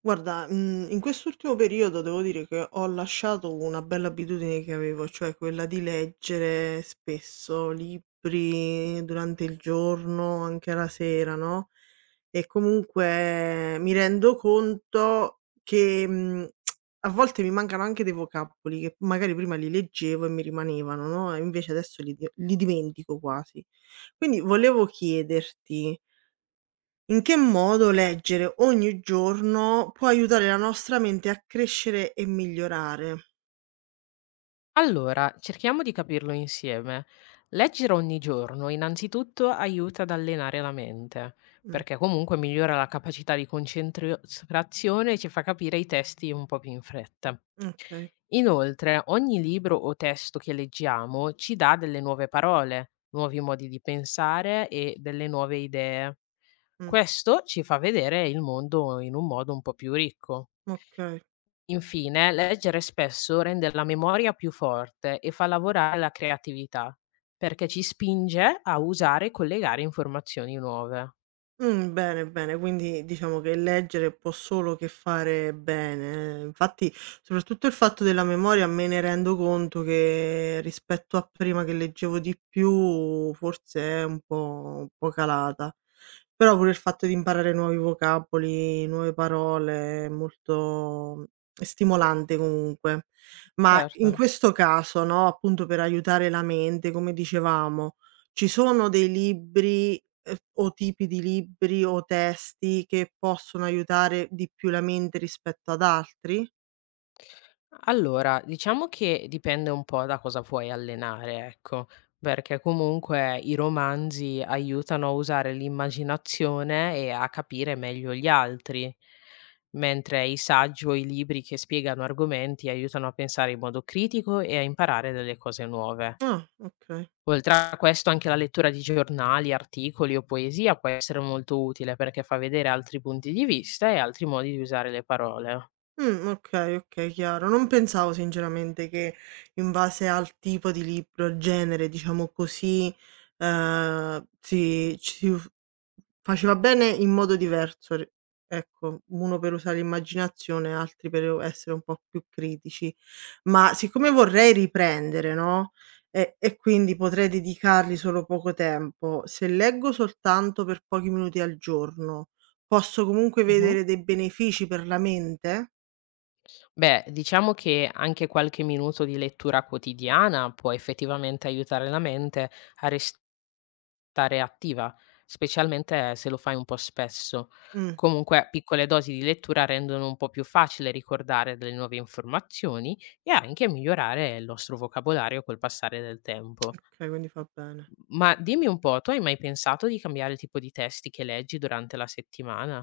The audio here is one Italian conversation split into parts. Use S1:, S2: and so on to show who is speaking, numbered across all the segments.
S1: Guarda, in quest'ultimo periodo devo dire che ho lasciato una bella abitudine che avevo, cioè quella di leggere spesso libri durante il giorno, anche la sera, no, e comunque mi rendo conto che, a volte mi mancano anche dei vocaboli che magari prima li leggevo e mi rimanevano, no, e invece adesso li dimentico quasi. Quindi volevo chiederti in che modo leggere ogni giorno può aiutare la nostra mente a crescere e migliorare?
S2: Allora, cerchiamo di capirlo insieme. Leggere ogni giorno innanzitutto aiuta ad allenare la mente,
S1: Mh,
S2: perché comunque migliora la capacità di concentrazione e ci fa capire i testi un po' più in fretta.
S1: okay,
S2: Inoltre, ogni libro o testo che leggiamo ci dà delle nuove parole, nuovi modi di pensare e delle nuove idee.
S1: mh,
S2: Questo ci fa vedere il mondo in un modo un po' più ricco.
S1: okay.
S2: Infine, leggere spesso rende la memoria più forte e fa lavorare la creatività, perché ci spinge a usare e collegare informazioni nuove.
S1: Bene, bene, quindi diciamo che leggere può solo che fare bene. Eh. Infatti, soprattutto il fatto della memoria me ne rendo conto che rispetto a prima che leggevo di più forse è un po' calata. Però pure il fatto di imparare nuovi vocaboli, nuove parole è molto stimolante comunque. Ma in
S2: Certo.
S1: questo caso, no, appunto per aiutare la mente, come dicevamo ci sono dei libri, o tipi di libri o testi che possono aiutare di più la mente rispetto ad altri?
S2: Allora, diciamo che dipende un po' da cosa vuoi allenare, ecco, perché comunque i romanzi aiutano a usare l'immaginazione e a capire meglio gli altri, mentre i saggi o i libri che spiegano argomenti aiutano a pensare in modo critico e a imparare delle cose nuove.
S1: Ah, okay.
S2: Oltre a questo anche la lettura di giornali, articoli o poesia può essere molto utile perché fa vedere altri punti di vista e altri modi di usare le parole.
S1: Okay, okay, chiaro. Non pensavo sinceramente che in base al tipo di libro, al genere, diciamo così, si ci si f faceva bene in modo diverso, r ecco, uno per usare l'immaginazione, altri per o essere un po' più critici. Ma siccome vorrei riprendere, no, e quindi potrei dedicargli solo poco tempo, se leggo soltanto per pochi minuti al giorno, posso comunque
S2: Mh-mh.
S1: vedere dei benefici per la mente?
S2: Beh, diciamo che anche qualche minuto di lettura quotidiana può effettivamente aiutare la mente a restare attiva, specialmente se lo fai un po' spesso.
S1: Mh,
S2: Comunque piccole dosi di lettura rendono un po' più facile ricordare delle nuove informazioni e anche migliorare il nostro vocabolario col passare del tempo.
S1: okay, quindi fa bene.
S2: Ma dimmi un po', tu hai mai pensato di cambiare il tipo di testi che leggi durante la settimana?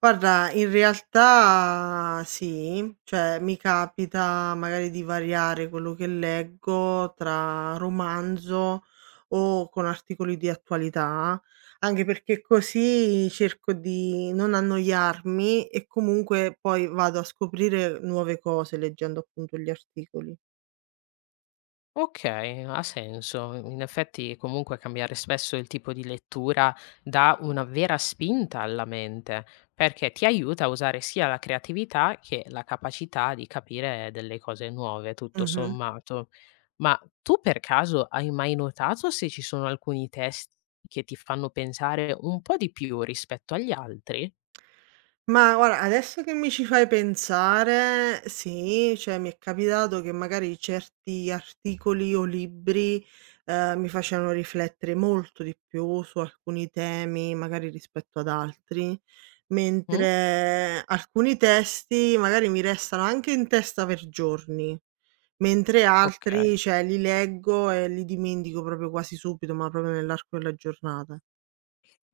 S1: Guarda, in realtà sì, cioè mi capita magari di variare quello che leggo tra romanzo o con articoli di attualità, anche perché così cerco di non annoiarmi e comunque poi vado a scoprire nuove cose leggendo appunto gli articoli.
S2: Okay, ha senso. In effetti comunque cambiare spesso il tipo di lettura dà una vera spinta alla mente, perché ti aiuta a usare sia la creatività che la capacità di capire delle cose nuove, tutto
S1: Mh-mh.
S2: sommato. Ma tu per caso hai mai notato se ci sono alcuni testi che ti fanno pensare un po' di più rispetto agli altri?
S1: Ma guarda, adesso che mi ci fai pensare, sì, cioè mi è capitato che magari certi articoli o libri, mi facevano riflettere molto di più su alcuni temi, magari rispetto ad altri,
S2: Mh?
S1: mentre alcuni testi magari mi restano anche in testa per giorni, mentre altri,
S2: Okay.
S1: cioè, li leggo e li dimentico proprio quasi subito, ma proprio nell'arco della giornata.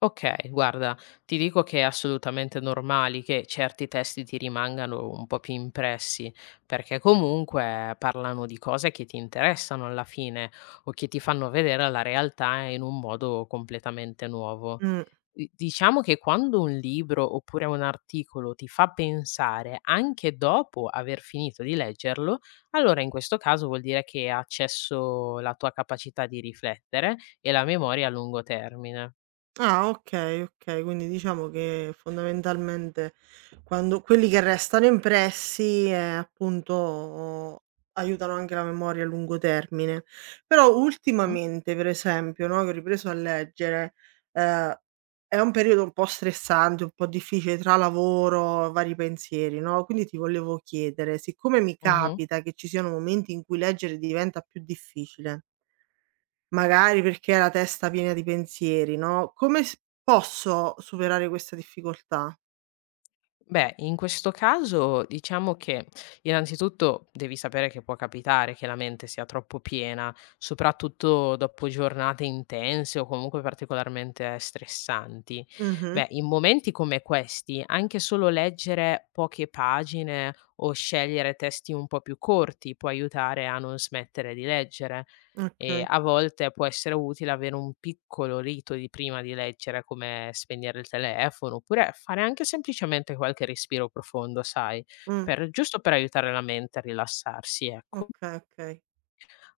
S2: Okay, guarda, ti dico che è assolutamente normali che certi testi ti rimangano un po' più impressi, perché comunque parlano di cose che ti interessano alla fine o che ti fanno vedere la realtà in un modo completamente nuovo.
S1: Mh.
S2: Di diciamo che quando un libro oppure un articolo ti fa pensare anche dopo aver finito di leggerlo, allora in questo caso vuol dire che ha accesso la tua capacità di riflettere e la memoria a lungo termine.
S1: Ah, okay, okay. Quindi diciamo che fondamentalmente quando quelli che restano impressi, appunto aiutano anche la memoria a lungo termine. Però
S2: Mh-mh,
S1: ultimamente, per esempio, no, che ho ripreso a leggere, ehm, è un periodo un po' stressante, un po' difficile tra lavoro, vari pensieri, no, quindi ti volevo chiedere, siccome mi
S2: mh-mh.
S1: capita che ci siano momenti in cui leggere diventa più difficile. Magari perché hai la testa piena di pensieri, no, come s posso superare questa difficoltà?
S2: Beh, in questo caso diciamo che innanzitutto devi sapere che può capitare che la mente sia troppo piena, soprattutto dopo giornate intense o comunque particolarmente stressanti.
S1: Mh-mh.
S2: Beh, in momenti come questi, anche solo leggere poche pagine o scegliere testi un po' più corti può aiutare a non smettere di leggere. E
S1: Okay.
S2: a volte può essere utile avere un piccolo rito di prima di leggere, come spegnere il telefono, oppure fare anche semplicemente qualche respiro profondo, sai,
S1: Mh.
S2: per giusto per aiutare la mente a rilassarsi, ecco.
S1: Okay, okay.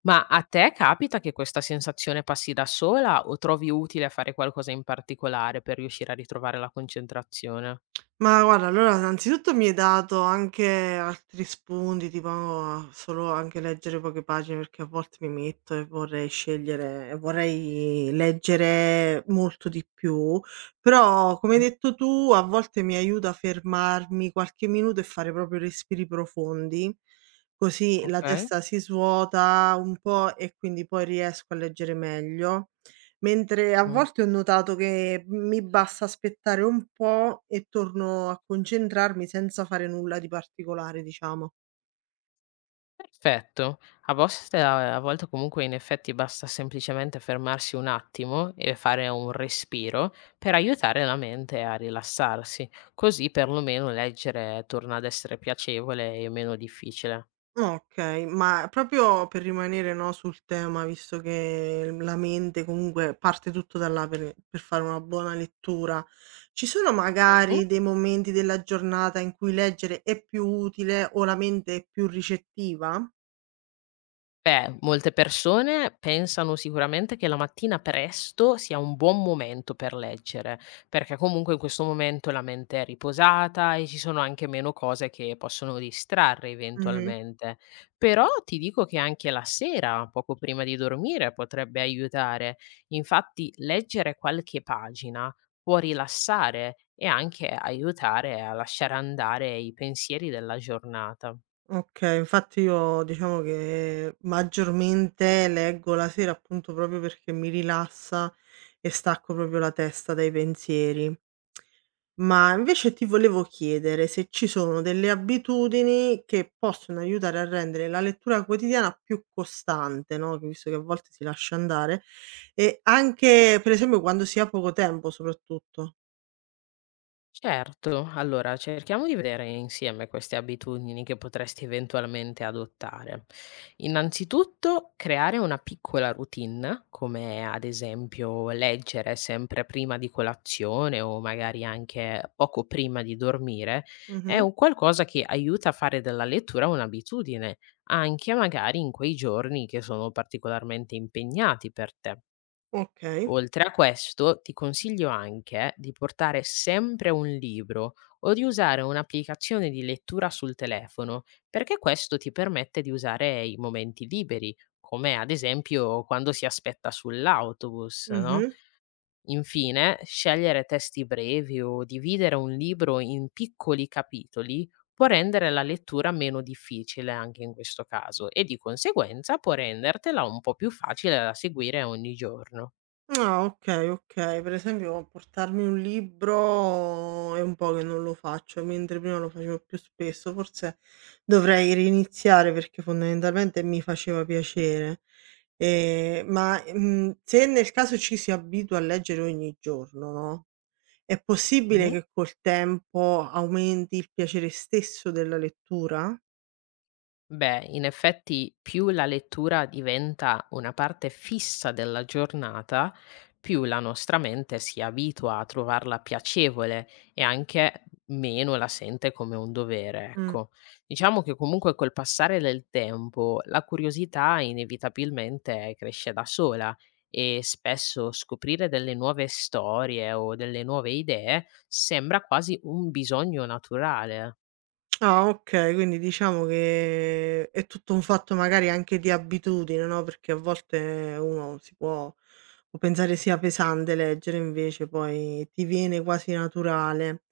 S2: Ma a te capita che questa sensazione passi da sola o trovi utile fare qualcosa in particolare per riuscire a ritrovare la concentrazione?
S1: Ma guarda, allora innanzitutto mi hai dato anche altri spunti, tipo a solo anche leggere poche pagine, perché a volte mi metto e vorrei scegliere e vorrei leggere molto di più, però come hai
S2: Mh,
S1: detto tu, a volte mi aiuta a fermarmi qualche minuto e fare proprio respiri profondi, così la
S2: okay.
S1: testa si svuota un po' e quindi poi riesco a leggere meglio. Mentre a
S2: Mh.
S1: volte ho notato che mi basta aspettare un po' e torno a concentrarmi senza fare nulla di particolare, diciamo.
S2: Perfetto. A voste a volte comunque in effetti basta semplicemente fermarsi un attimo e fare un respiro per aiutare la mente a rilassarsi, così perlomeno leggere torna ad essere piacevole e meno difficile.
S1: Okay, ma proprio per rimanere, no, sul tema, visto che la mente comunque parte tutto da là per fare una buona lettura, ci sono
S2: Mm?
S1: magari dei momenti della giornata in cui leggere è più utile o la mente è più ricettiva?
S2: Beh, molte persone pensano sicuramente che la mattina presto sia un buon momento per leggere, perché comunque in questo momento la mente è riposata e ci sono anche meno cose che possono distrarre
S1: Mh-mh.
S2: eventualmente. Però ti dico che anche la sera, poco prima di dormire, potrebbe aiutare. Infatti, leggere qualche pagina può rilassare e anche aiutare a lasciare andare i pensieri della giornata.
S1: Okay, infatti io diciamo che maggiormente leggo la sera appunto proprio perché mi rilassa e stacco proprio la testa dai pensieri. Ma invece ti volevo chiedere se ci sono delle abitudini che possono aiutare a rendere la lettura quotidiana più costante, no, che visto che a volte si lascia andare, e anche per esempio quando si ha poco tempo soprattutto.
S2: Certo, allora cerchiamo di vedere insieme queste abitudini che potresti eventualmente adottare. Innanzitutto, creare una piccola routine, come ad esempio leggere sempre prima di colazione o magari anche poco prima di dormire, è
S1: Mh-mh.
S2: un qualcosa che aiuta a fare della lettura un'abitudine, anche magari in quei giorni che sono particolarmente impegnati per te.
S1: Okay.
S2: Oltre a questo, ti consiglio anche di portare sempre un libro o di usare un'applicazione di lettura sul telefono, perché questo ti permette di usare i momenti liberi, come ad esempio quando si aspetta sull'autobus, no?
S1: Mh-mh.
S2: Infine, scegliere testi brevi o dividere un libro in piccoli capitoli può rendere la lettura meno difficile anche in questo caso e di conseguenza può rendertela un po' più facile da seguire ogni giorno.
S1: Ah, okay, okay. Per esempio portarmi un libro è un po' che non lo faccio, mentre prima lo facevo più spesso. Forse dovrei riniziare perché fondamentalmente mi faceva piacere. Se nel caso ci si abitua a leggere ogni giorno, no, è possibile
S2: Mhm.
S1: che col tempo aumenti il piacere stesso della lettura?
S2: Beh, in effetti più la lettura diventa una parte fissa della giornata, più la nostra mente si abitua a trovarla piacevole e anche meno la sente come un dovere,
S1: Mh.
S2: ecco. Diciamo che comunque col passare del tempo la curiosità inevitabilmente cresce da sola e spesso scoprire delle nuove storie o delle nuove idee sembra quasi un bisogno naturale.
S1: Ah, okay, quindi diciamo che è tutto un fatto magari anche di abitudine, no, perché a volte uno si può pensare sia pesante leggere, invece poi ti viene quasi naturale.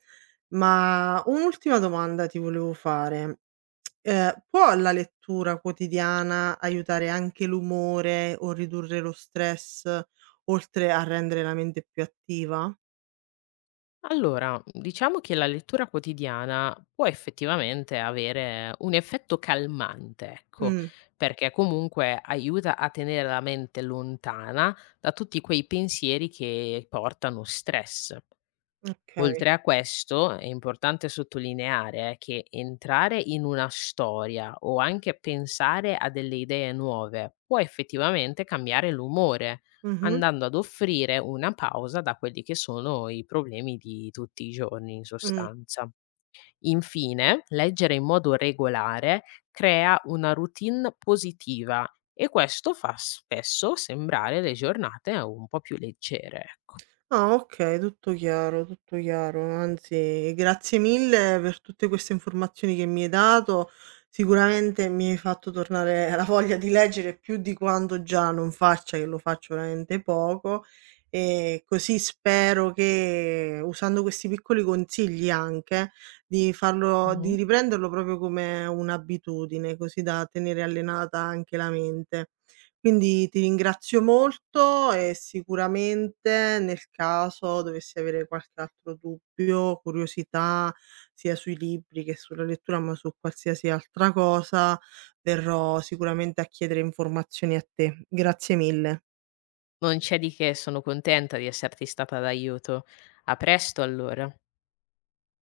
S1: Ma un'ultima domanda ti volevo fare: può la lettura quotidiana aiutare anche l'umore o ridurre lo stress, oltre a rendere la mente più attiva?
S2: Allora, diciamo che la lettura quotidiana può effettivamente avere un effetto calmante, ecco,
S1: Mh,
S2: perché comunque aiuta a tenere la mente lontana da tutti quei pensieri che portano stress.
S1: okay.
S2: Oltre a questo, è importante sottolineare che entrare in una storia o anche pensare a delle idee nuove può effettivamente cambiare l'umore,
S1: Mh-mh,
S2: andando ad offrire una pausa da quelli che sono i problemi di tutti i giorni in
S1: mh.
S2: sostanza. Infine, leggere in modo regolare crea una routine positiva e questo fa spesso sembrare le giornate un po' più leggere, ecco.
S1: Ah, okay, tutto chiaro, tutto chiaro. Anzi, grazie mille per tutte queste informazioni che mi hai dato. Sicuramente mi hai fatto tornare la voglia di leggere più di quanto già non faccia, che lo faccio veramente poco, e così spero che, usando questi piccoli consigli anche, di farlo di
S2: Mhm.
S1: riprenderlo proprio come un'abitudine, così da tenere allenata anche la mente. Quindi ti ringrazio molto e sicuramente nel caso dovessi avere qualche altro dubbio, curiosità, sia sui libri che sulla lettura, ma su qualsiasi altra cosa, verrò sicuramente a chiedere informazioni a te. Grazie mille.
S2: Non c'è di che, sono contenta di esserti stata d'aiuto. A presto allora.